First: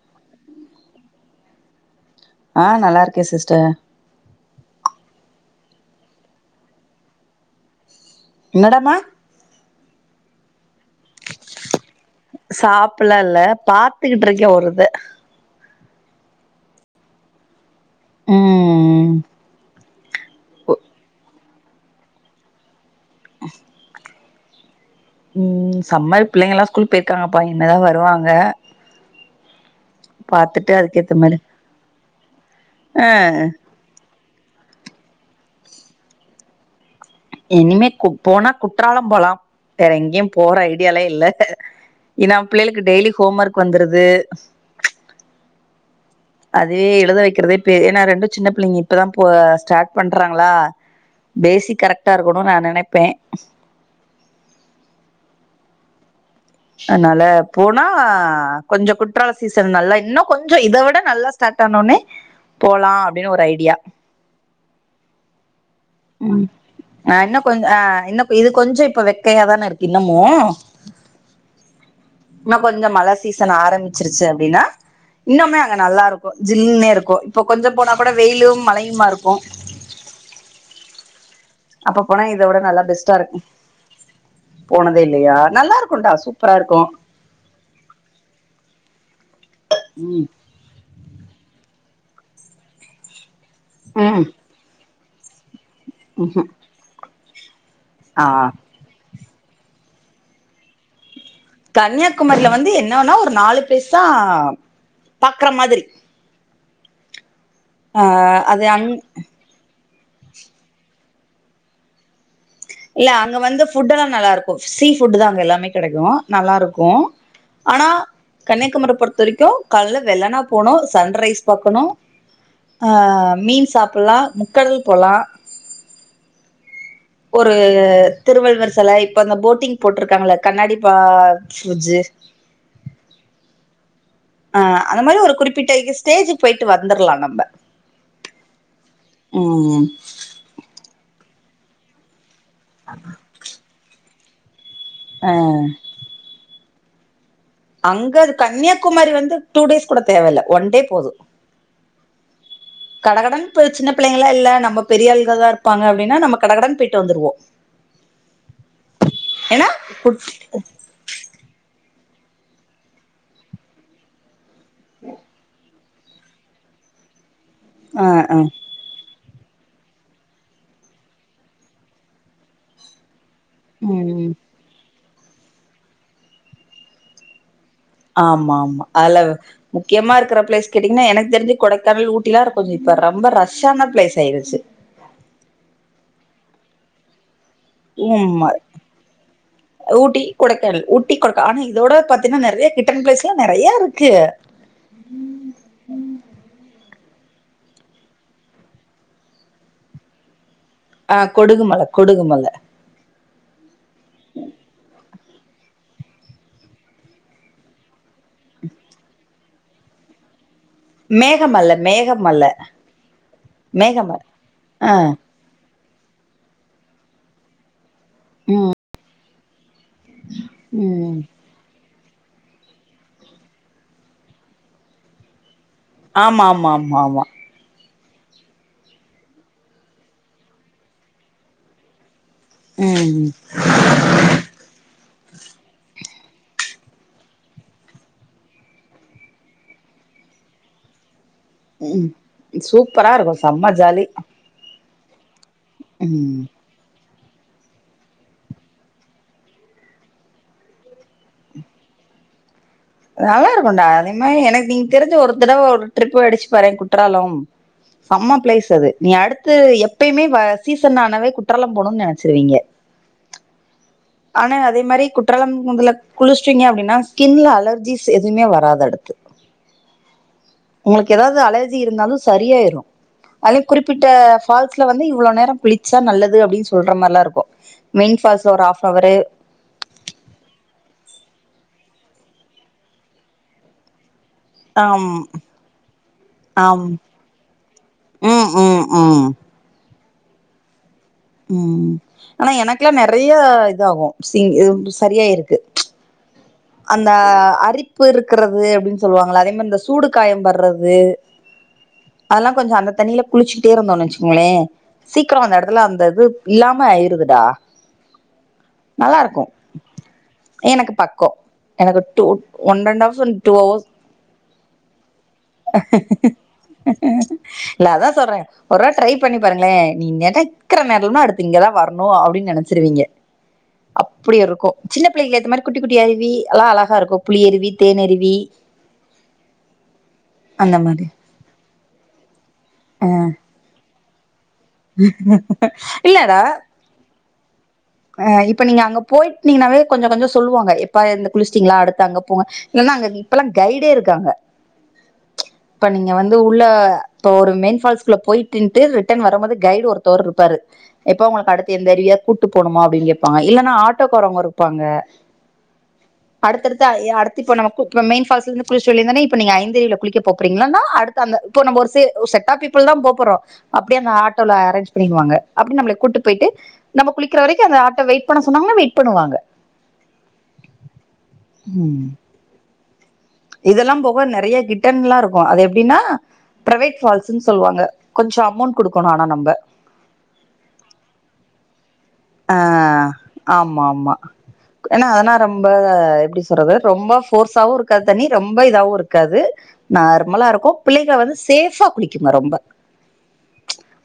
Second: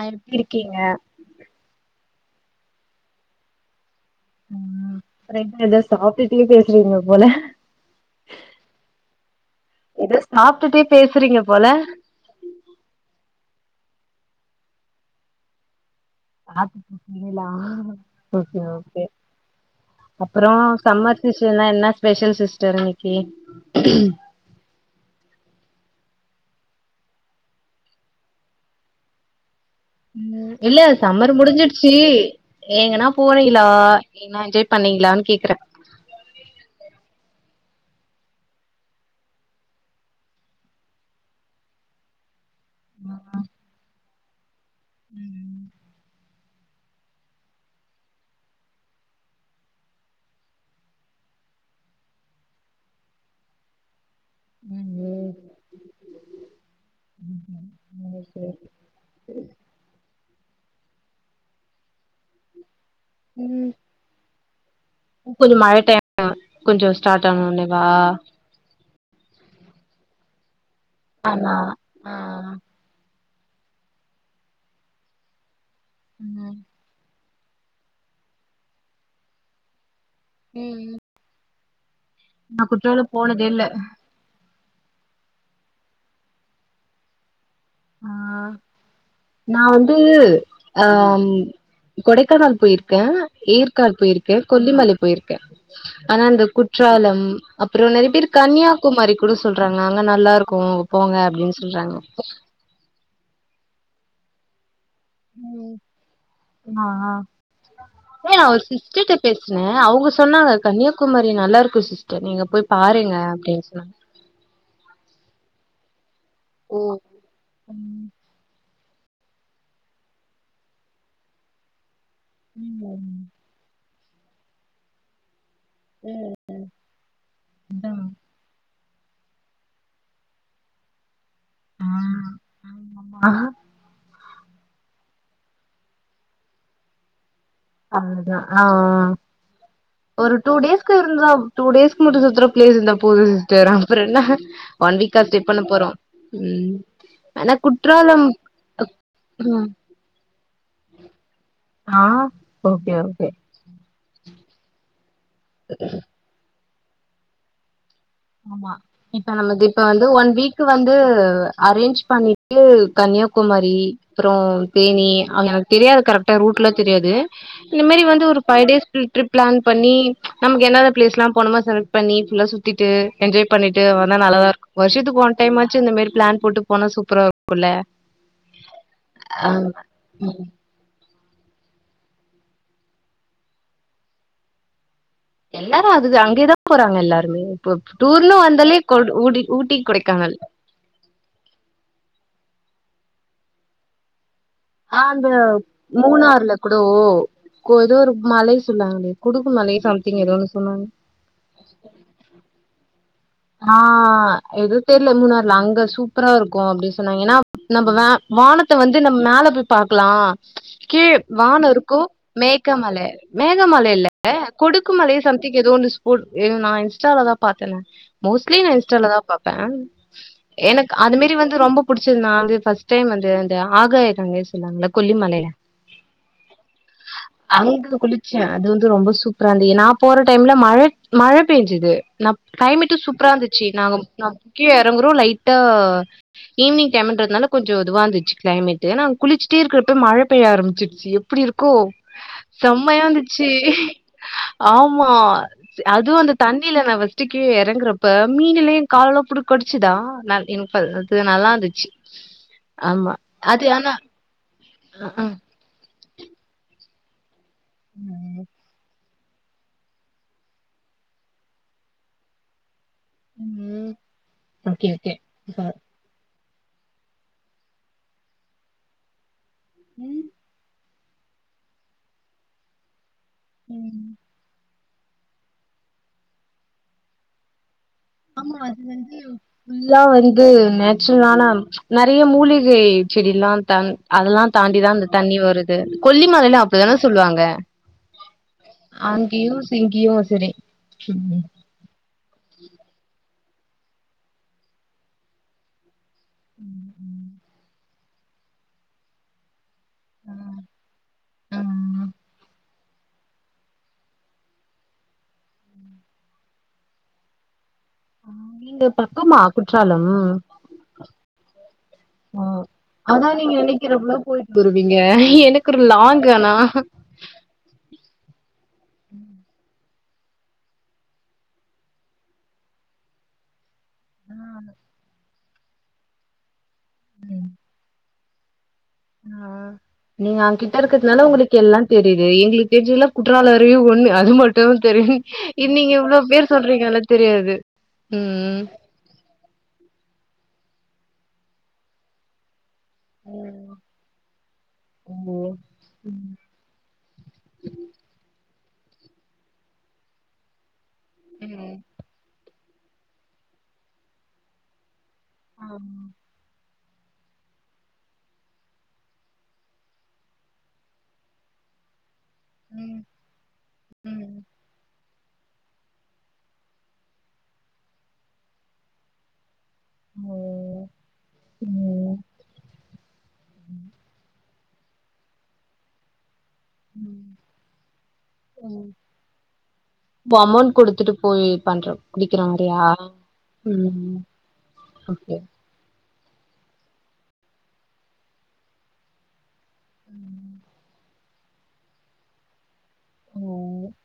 அ இப்பிடி இருக்கீங்க ஆ நல்லா இருக்கே சிஸ்டர் அ அப்புறோ என்ன ஏதாவது சாப்பிட்டுட்டே பேசுறீங்க போல என்னடாமா ஏதோ சாப்பிட்டுட்டே பேசுறீங்க போல சாப்பலல்லால்ல பார்த்துக்கிட்டு இருக்கே ஒரு இத ஆத் நிலா ஓகே ஓகே ம் அப்புறோ சம்மர் சீஸ் என்ன என்ன ஸ்பெஷல் சிஸ்டர்க்கு ஓகே ம் சம்மர் பிள்ளைங்க எல்லா ஸ்கூல் போயிருக்காங்கப்பா இனிமதா வருவாங்க ம் பாத்துட்டு இல்ல அதுக்கேத்த சம்மர் மாரி முடிஞ்சிடுச்சு ஏங்கன்னா ஆ போறீங்களா என்ன என்ஜாய் பண்ணீங்களான்னு கேக்குறே இனிமே கு போனா குற்றாலம் போலா வேற எங்கேயு போற ஐடியாலே இல்ல ஏன்னா பிள்ளைளுக் டெயலி ஹோம் ஒர்க் வந்துருது அஸ் ம் அதுவே எழுத வைக்கிறதே பே ஏன்னா ரெண்டு சின்ன பிள்ளைங்க இப்பதா போ ஸ்டார்ட் பண்றாங்களா பேசிக் கரெக் ட்டா இருக்கணு நா நினைப்பே ம் அதனால போனா ம் ஓகே ஓகே கொஞ்சோ குற்றால சீசன் நல்லா இன்னு கொஞ்சோ இத விட நல்லா ஸ்டார்ட் ஆனோனே போல் லா அப்டின்னு ஒரு ஐடியா கொஞ்ச மழ டைம் ம் கொஞ்ச ஆ ஸ்டார்ட் இன்னு கொஞ்ச ஆ ஆனவுன்னாவா இன்னு இது கொஞ்சோ இப்ப வெக்கையாதானே இருக்கு இன்னமோ ஆமா ஆ சீசன் ஆரம்பிச்சிருச்சு அப்டின்னா இன்னுமே நல்லா இருக்கு ம் ஜில்ன்னே இருக்கு இப்போ கொஞ்ச போனா கூட வெயிலு மழையுமா இருக்கு ம் அப்ப போனா இத விட நா நல்லா குற்றாலம் பெஸ்ட்டா இருக்கு போனதே இல்ல போனதே இல்லையா நல்லா இருக்குடா சூப்பரா இருக்கு ஆ நா வந்து ம் ஆ ம் கொடைக்கானல் போயிருக்கே ஏற்காட் போய் ம் இருக்கே கொல்லிமல போயிருக்கே ஆனா அந்த ம்ஹும் குற்றாலம் அப்புற நெறைய ஆ பேரூ கன்னியாகுமாரி கூட சொல்றாங்க அங்க நல்லா இருக்கு போங்க அப்டின்னு சொல்றாங்க கன்னியாகுமரியல வந்து என் ன்ன ஒன்னுனா ஒரு நாலு பேச பாக்கற மாதிரி ம் ஆ ஆ ஆ ஏ் அவர் அது அங் சிஸ்டர் கிட்ட பேசுனே அவுங்க சொன்னாங்க கன்னியா குமரி நல்லா இருக்கு சிஸ்டர் நீங்க போய் இல்ல பாருங்க அங்க வந்து அப்டின்னு சொன்னாங்க ஃபுட்டல்ல நல்லா இருக்கு சீ ஃபுட்டு தா அங்க எல்லாமே கெடைக்கு நல்லா ஓ இருக்கு ஆனா கன்னியாகுமரி பொறுத்த வரைக்கு கால்ல வெள்ளன போணு சன்ரைஸ் பாக்கணு ஆ ம் மீன் சாப் போலா முக்கல் போலா ம் ம் ஒரு திருவள்ளுவர் சில இப்ப இந்த போட்டிங் போட்டிருக்காங்களா கண்ணாடி பா புஜு ஆ ஆ அந்த மாரி ஒரு குறிப்பிட்ட இ ஸ்டேஜுக்கு போயிட்டு வந்துறலா நம்ம அதுதா ஆ ம் ஒரு டூ டேஸ்கு இருந்தோ டூ டேஸ்க்கு மட்டு சுத்துர ப்ளேஸ் இருந்தா போதுசிடஸ்டர் அப்பறோ என்ன ம் ஒன் வீக்கா செக் பண்ண போறோ ம் ஆனா அங்க குற்றாலம் கன்னியாகுமரி வந்து டூ ம் டேஸ் கூட தேவ இல்ல ஒன் டே போது ஆ ஓகே ஓகே கடகடன் ப சின்ன பிள்ளைங்களா இல்ல நம்ம பெரியாள் இங்க தா இருப்பாங்க அப்டின்னா நம்ம கடகடன் போய்ட்டு போயிட்டு வந்துருவோ ஆமா இப்ப நமக்கு ஏன்னா இப்ப வந்து குட் ஒன் வீக் வந்து அரேஞ்ச் பண்ணிட்டு கன்னியாகுமரி அப்புறோ தேனி அங்க தெரியாது கரெக்டா ரூட்லா தெரியாது இந்தமாரி ஆ வந்து ஆ ஒரு ஃபைவ் டேஸ் [unintelligible] டிரிப் பிளான் பண்ணி நமக்கு என்ன என்ன ப்ளேஸ்லா போனுமோ செலக்ட் பண்ணி ஃபுல்லா சுத்திட்டு எஜ்ஜாய் பண்ணிட்டு வந்தா ம் நல்லாதா இருக்கு வருஷத்துக்கு ஒன் டைமாச்சு இந்த மாரி பிளான் போட்டு போனா சூப்பரா இருக்கு ஆமா ஆமா அதுல ஆ முக்கியமா இருக்கிற பிளேஸ் கேட்டீங்னா எனக்கு தெரிஞ்சு கொடைக்கானல் ஊட்டிலா இப்ப கொஞ்சோ ரொம்ப ரஷ்ஷான பிளேஸ் ஆயிடுச்சு எல்லாரு அதுது அங்கேதா போறாங்க எல்லாருமே இப்ப டூர்ன்னு ம் ஆ வந்தாலே கொ ஊடி ஊட்டி கொடைக்கானல் கொடைக்கல் ஊட்டி கொடைக்க ஆனா இதோட பத் தெர்மா நிறைய கிட்டன் பிளேஸ்லா நிறையா இருக்கு ஆ அந்த மூணாறுல கூட ஓ கோ ஏதோ ஒரு மலை சொன்னாங்களே குடுக்கு மலை சம்திங் ஏதோன்னு ஆ கொடுகுமல கொடுகுமல ஆ எதுவு தெர்ல மூணார்ல அங்க சூப்பரா இருக்கு அப்டி சொன்னாங்க ஏனா நம்ம வா வானத்த வந்து நம்ம மேல போய் பாக்லா கீழ வான மேகமல இருக்கு மேகமல மேகமல மேகமல இல்ல கொடுக்கு ஆ மலைய சம்திங் எதோ ஒன்னு போடு இது நா இன்ஸ்டாலதா பாத்தேனா மோஸ்ட்லி நா ம் இன்ஸ்டாலதா பாப் பே எனக் அது ம் மாரி வந்து ரொம்ப புடுச்சதுனா வந்து ஃபஸ்ட் டைம் வந்து அந்த ஆகாயக்கங்கை சொல்வாங்கல்ல கொல்லிமலைய ஆமா ஆமா ஆமா ஆமா அங்க குளிச்சே அது வந்து ரொம்ப சூப்பரா இருந்து நா போற டைம்ல மழை மழ பேஞ்சது நா ட்டு ம் சூப்பரா இருந்துச்சு நாங்க ந கீழ எறங்குறோ லைட்டா ஈவ்னிங் டைமுன்றதுனால கொஞ்சொ இதுவா இந்துச்சு கிளைமேட்டு நாங்க குளிச்சுட்டே இருக்கிறப்ப மழ பெய்ய ஆரம்பிச்சிருச்சு எ ப்பிடி இருக்கு ம் சூப்பரா இருக்கு செம்மையாந்துச்சு செம்ம ஜாலி ஆ மா அதுவு அந்த ம் தண்ணில நா ஃபஸ் ட்டு கீழ எற ங்குறப்ப மீன் எல்ல‌ ஏ காலல்லா போட்டு கடிச்சுதா நான் என் அது நல்லாந்துச்சு நல்லாருக்குன்டா அதே மாரி எனக்கு நீ அ தெரிஞ்சு ஒருதடவ ஒரு ட்ரிப்பு அடிச்சு பாரே குற்றாலம் செம்ம ப்ளேஸ் அது நீ அடுத்து எப்பயுமே வ சீசன் ஆனவே குற்றாலம் போனுன் நெனச்சிருவீங்க ம் ஆனா அதே ஓகே மாரி ஓகே குற்றாலம் முதல்ல குளுச் சிங்க அப்டின்னா ஸ்கின்ல அலர் ஜீஸ் எதுமே வராது அடுத்து ம் உங்களுக்கு எதாவுது அலர்ஜி இருந்தாலு சரியாயிரு அலயு குறிப்பிட்ட ஃபால்ஸ் ல வந்து இவ்ளோ நேர குளிச்சா நல்லது அப்டின் சொல்ற மாரிலா இருக்கு மெயின் ஃபால்ஸ்ல ஆமா ஒரு அது ஹாஃப் அவரு ஃபுல்லா வந்து நேச்சுரலான நெறைய மூலிகை செடில்லா தண் அதெல்லா தாண்டி தா அந்த ஆம் தண்ணி வருது கொல்லிமலைல ஆம் அப்டிதானே சொல்லுவாங்க ம் ம் ம் அங்கேயு சேந் ஈ வாசரே சொல்லு ம் ஆனா எனக்கெல்லா நெறைய இதாகு சிங் சரியாயிருக்கு அந்த அரிப்பு இருக்கறது அப்டின் சொல்வாங்கள அதே மாரி இந்த சு சூடு காய படறது ம் அதெல்லா கொஞ்ச அந்த தண்ணியல குளிச்சுட்டே இருந்தோன் நச்சிக்கங்களே சீக்கிர அந்த எடத்துல அந்த இது இல்லாம ஆயிருதுடா நீங்க நல்லா பக்கமா இருக்கு குற்றாலம் எனக்கு பக்கோ எனக்கு டூ ஆ ஒன் அன்ட் ஆப் அதா டு நீங்க ஹவர்ஸ் நெனைக்கிறப்பலா போயிட்டு வருவீங்க எனக்கு ஒரு லாங் ஆனா இல்ல அதா சொல்றே ஒரு வா ட்ரை பண்ணி பாருங்களே நீ நெனக்கற நேரன்னு அடுத்து இங்கதா வரணு அப்டின்னு நெனைச்சிருவீங்க அப்டி இருக்கோ சின்ன பிள்ளைங்க இந்த மாரி குட்டி குட்டி அருவி ல்ல அழ கா இருக்கோ புளி அருவி தேன் அருவி [unintelligible] ஆ நீங்க அவகிட்ட மாரி இருக்கதுனால உங்களுக்கு எல்லா தெரியுது எங்களுக் அ நேச்சரலா குற்றால அருவி ஒண்ணு அது மட் டு தெரியு இன்னிக்கு இவ்ள பேர் சொல்றீங்கல்ல தெரியாது ஆ ம் இப்ப நீங்க அங்க போயட்டுனீங்கன்னாவே கொஞ்ச கொஞ்ச சு சொல்லுவாங்க எப்பா எந்த குளிஸ்டிங்களா அடுத்து அங்க போங்க இல்லனா அங்க ஓ இப்பல்லா கைடே இருக்காங்க இப்ப நீங்க ம் வந்து உள்ள இப்ப ஒரு மெயின்ஃபால்ஸ்குள்ள போயிட் [unintelligible] ரிட்டர்ன் வரும்பது கைடு ஒருத்தவர் இருப்பாரு எப்போ உங்களுக்கு அடுத்து ம் எந்த அருவி இருக்கு போணுமா அப்டின் கேப்பாங்க இல்லன்னா ஆட்டோக்காரவங்க இருப்பாங்க ஆம் அடுத்தடுத்து ஆ எ அடுத்து இப்ப நம்ம கு மெயின் ஃபால்ஸ் குளிஷ்ட்டு வந்து தானே இப்ப நீங்க ஐந்தருவில குளிக்க போப்றீங்களான அடுத்து அந்த இப்ப நம்ப ஒரு சே ஒரு செட்ஆப் பீப்பிள் தா போப்போறோ அப்டியே அந்த ம் ஆட்டோல அரேஞ்ச் அப்டின்வாங்க அப்டினு நம்மளை கூட்டு போயிட்டு நம்ம குளிக் இருக்கற வரைக்கு அந்த ஆட்டவ வெயிட் பண்ண சொன்னாங்கன்னா வெயிட் பண்ணுவாங்க உம் ம் இதெல்லாம் போக நிறைய கிட்டன் எல்லாம் இருக்கும் அது எப்படின்னா பிரைவேட் ம் பால்ஸ்ன்னு சொல்லுவாங்க கொஞ்சம் அமௌண்ட் ம் குடுக்கணும் ஆனா நம்ம பண்றோம் ஆஹ் ஆமா ஆமா ஏன்னா அதனா ஓகே ரொம்ப எப்படி சொல்றது ரொம்ப ஃபோர்ஸாவும் இருக்காது தண்ணி ரொம்ப இதாவும் இருக்காது நார்மலா இருக்கும் பிள்ளைக வந்து சேஃபா குளிக்குங்க ரொம்ப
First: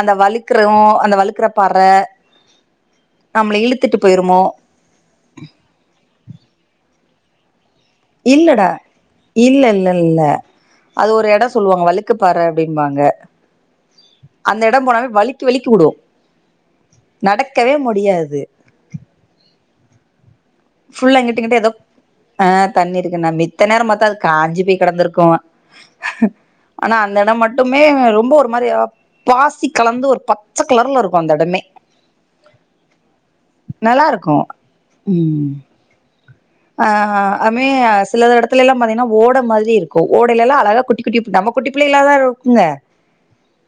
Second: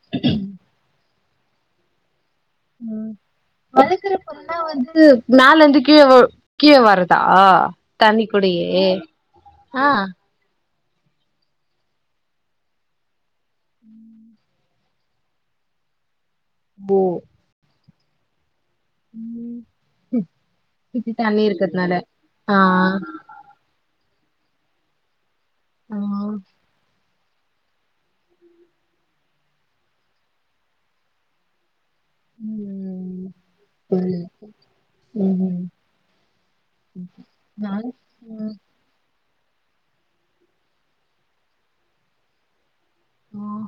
அந்த வலிக்கிறவும் அந்த வல இந்தப்பற வளர்க்கற பொல்லாம் வந்து மேல வந்து கீழே கீழே வறது ஆஹ இல்லடா இல்ல இல்ல இல்ல அது ஒரு இடம் சொல்லுவாங்க வலுக்கு பாறை அப்படின்னு சொல்லு வாங்க அந்த இடம் போனாலும் வழுக்கி வழுக்கி விடும் நடக்கவே முடி முடியாது உம் புல்லா அங்கிட்டு இங்கிட்டு ஏதோ ஆ ஆஹ் தண்ணி இருக்கு நம்பி மித்த நேரம் பாத்தா அ காஞ்சி போய் கெடந்திருக்கும் ஆ ஆன அந்த இடம் மட்டுமே ரொம்ப ஒரு மாதிரி பாசி கலந்து ஒரு பச்சை கலர்ல இருக்கும் அந்த இடமே ம் நல்லா புரியுது. இருக்கும் உம் ம் ஆஹ் அமே நான் சில ம் இடத்துல எல்லாம் பாத்தீங்கன்னா ஓட மாதிரி இருக்கும் ஓடைலல அழகா குட்டி குட்டி நம்ம குட்டி பிள்ளைையல்லா இருக்கும்ங்க உஹம்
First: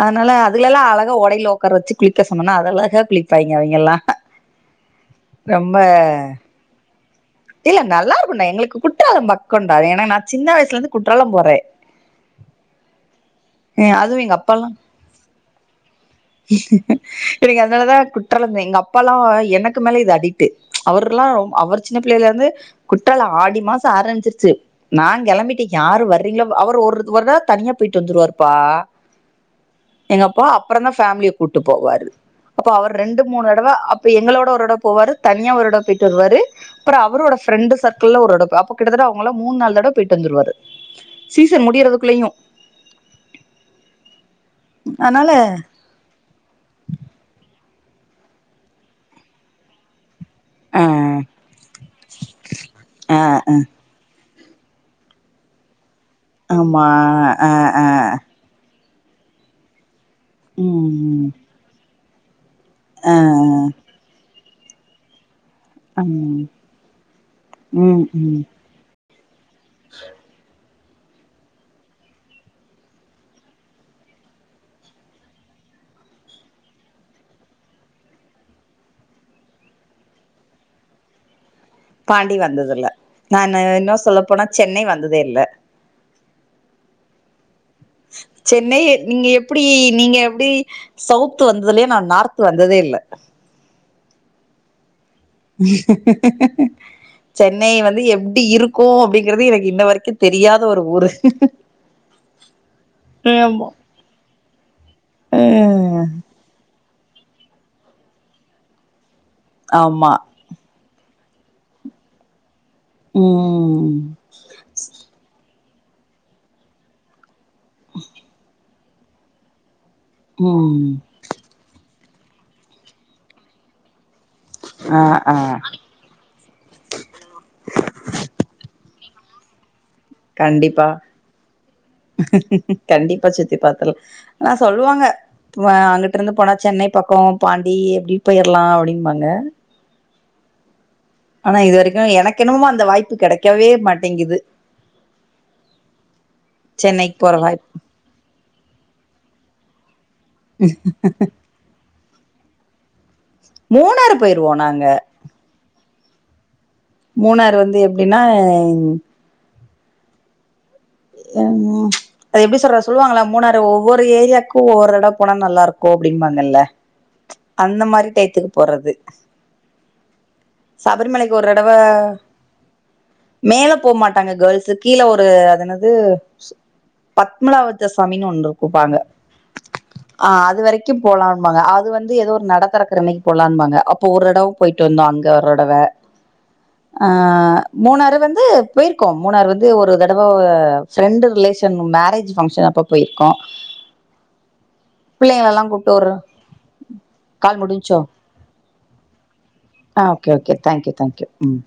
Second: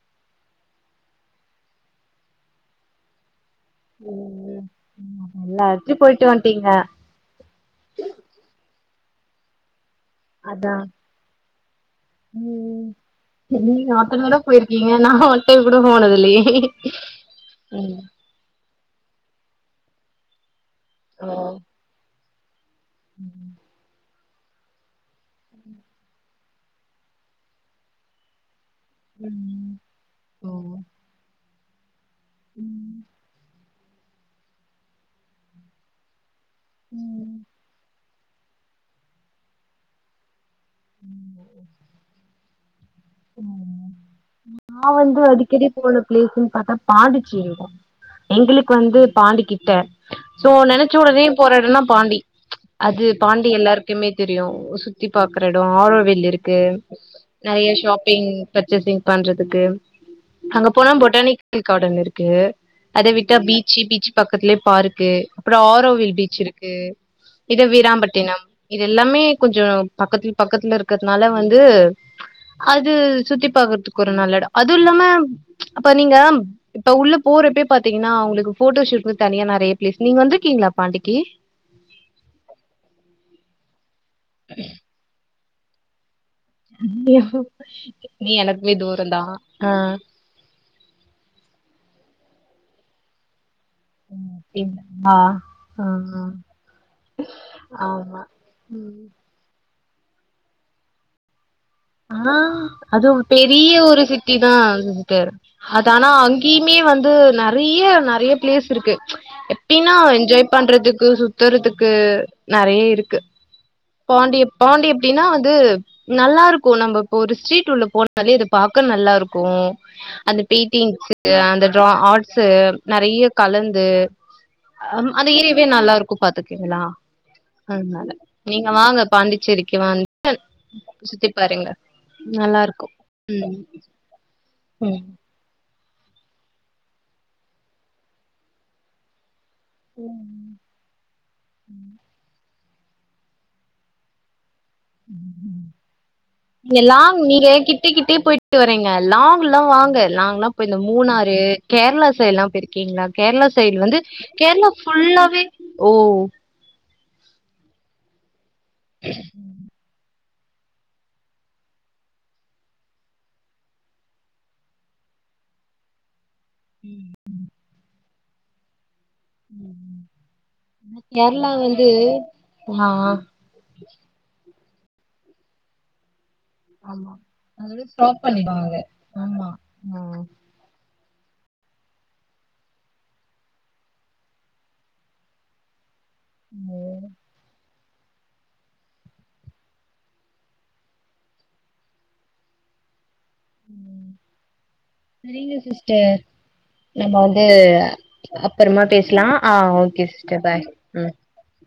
அதனால அதுகல எல்லாம் அழகா ஓடைல உட்கார வச்சு குளிக்க சொன்னனா அது அழகா குளி பைங்க அவங்கல்லாம் ம் ரொம்ப எல்லாத்துலயு போயிட்டு வந்ட்டீங்க ஹயே நல்லா இருக்கும்னேன் எங்களுக்கு குற்றாலம் பக்கம்தான் நான் சின்ன அதா வயசுல இருந்து குற்றாலம் போறேன் ம் நீங்க அதுவும் ஒருத்தர் எங்க கூட அப்பலாம் போயிருக்கீங்க நா ஒன் டைம் கூட போனது இல்லையே எனக்கு ம் அதனாலதான் குற்றாலம் எங்க அப்பாலாம் எனக்கு மேல இது அடிட்டு ஓ அவர்ல்லாம் அவர் இது வந்து குட்டால ஆடி மாசம் ஆரம்பிச்சிருச்ச சு நான் கிளம்பிட்டு யாரு வர்றீங்களோ அவர் ஒரு ஒருதா தனியா போயிட்டு வந்துருவருப்பா ம் எங்க அப்பா ஓ அப்புறம் தான் ஃபேமிலி உட்டு போவாரு அப்ப அவர் ரெண்டு மூணு தடவை அப்ப எங்களோட ஒருவொட போவாரு தனியா ஒரு தடவ போயிட்டு வருவாரு அப்புற அவரோட ஃப்ரெண்டு சர் குள் ஒருட அப்ப கிட்டத்தட்ட அவங்கலா மூணு நாளு தடவ போயிட்டு வந்துருவரு நான் வந்து அதனால அடிக்கடி போன பிளேஸ்ன்னு பார்த்தா பாண்டிச்சேரி தான் எங்களுக்கு வந்து பாண்டிக்கிட்ட சோ ஆ நினைச்ச உடனே போராட்டம்னா பாண்டி அது ஆ பாண்டி எல்லாரு தெரியும் சுத்தி பார [unintelligible] இருக்கு ஆமா ஆ நெறைய ஆ ஷாப்பிங் பண்றதுக்கு அங்க போனா ம் பொட்டானிக்கல் கார்டன் இருக்கு கு அத ஆ விட்டா ஆ பீச் பீச்ச பக்கம் பக்கத்துலயே பாருக்கு அப்புறம் ஆரோவில் ம் பீச் இருக்கு இத ம் ம் வீராாம்பட்டினம் இத எல்லாமே கொஞ்சம் பக்கத்துல இருக்கிறதுனால வந்து அது சுத்தி பாக்குறதுக்கு ஒரு நல்ல இடம் அதுவும் இல்லாம அப்ப நீங்க இப்ப உள்ள போறப்ப பாத்தீங்கன்னா உங்களுக்கு போட்டோ ஷூடன்னு தனியா நிறைய பிளேஸ் நீங்க வந்திருக்கீங்களா பாண்டிகி பாண்டி வந்ததுல நான் இன்னும் சொல்ல போனா சென்னை வந்ததே இல்ல [unintelligible] நீ எனக்குமே சென்னை தூரந்தா நீங்க எப்படி ஆ நீங்க எப்படி சவிட்டு வந்ததுலே நான் நார்து வந்ததே இல்லை உம் அப்படிங்கல சென்னை வந்து ஆமா எப்டி இருக்கும் ம் அப்டிங்கறது எனக்கு இன்ன வரைக் க்கு தெரியாத ஒரு ஊரு ஆ அதுவும் ஆமா பெரிய ஒரு ஹிட் டிதா ஆகுது அ [unintelligible] அதானா அங்கிமே வந் து நெறைய நெறைய பிளேஸ்ஸிருக்கு எப்பினா ஆமா என்ஜாய் பண்றதுக்கு சு தருதுக்கு நறைய இருக்கு ம் பாண்டிப் பாண்டி அப்டின்னா வந்து நல்லாருக்கும் நம்ம இப்ப ஒரு சிட் வீட்டுள்ள போனாலே இது பாக் க்கு நல்லாருக்கும் அந்த ம் பெயிண்டிங்க்கு அந்த ட்ரா ஆர்ட் சேர் நறைய கலந்து ஆ அம் அந்த ஆ ஏர்யாவே நல்லாருக்கும் பாத்துக்கீங்களா அதனால வாங்க பாண்டிச்சேரிக்கு வந் கண்டிப்பா நல்லா இருக்கு கண்டிப்பா சுத்தி ம் பாத்தில் ஆனா சொல்லுவாங்க ம் வ அங்குட்ட இருந்து போனா சென்னை பக்கோ பாண்டி எப்டி போயிர்லா அப்டின்பாங்க ஓம் ஆனா இது வரைக்கும் எனக் கென்னமுமா அந்த வாய்ப்பு கெடைக்கவே மாட்டேங்குது சென்னைக்கு இங்கெல்லாங் போற நீங்க எ வாய்ப் கிட்ட கிட்டே போயிட் வரீங்க லாங் [unintelligible] வாங்க லாங்னாப் போய் இந்த மூணாறு கேர்ளா சைடொல்லா போய்ருகிங்களா கேரளா சைடு வந்து மூணாறு போயிருவோ கேரளா நாங்க ஃபுல்லாவே ஓ மூணார் வந்து எப்டின்னா ன் அது எப்டி சொல்ற சொல்லுவாங்களா மூணாறு ஒவ்வொரு ஏரியாக்கும் [unintelligible] போனா நல்லாருக்கும் அப்டிம்பாங்க அந்த மாதிரி எத்துக்கு போறது உம் சபரிமலைக்கு ஒரு தடவை ஆ மேல போக மாட்டாங்க கேள்ஸ்சு கீழே ஒரு அது எனது ஆமா அதோட பத்மலாவத்த ஸ்டாப் சமின் ஒண்ணு இரு பண்ணிடுவாங்க குப்பாங்க ஆமா ஆ ஆஹ் அதுவரைக்கும் போலான்ாங்க அது வந்து ஏதோ ஒரு நடத்தர கிறமைக்கு போலாங்க அப்ப ஒருடம் போயிட்டு வந்த ஜரோடவே ம் ஆஹ் மூணாறு வந்து போயிருக்கோம் மூணாறு வந்து ஒரு தடவா ஃப்ரெண்டு் ரிலேஷன் மேரேஜ் ஃபங்க்ஷன் அப்ப போயிருக்கோம் பிள்ளைங்கள எல்லா கூப்ட்டு ஒரு சிஸ்டர் நம்ம வந்து கால் முடிஞ்ச்சோ அப்புறமா பேசலாம் ஆஹ் ஆ okay okay thank you thank you ம்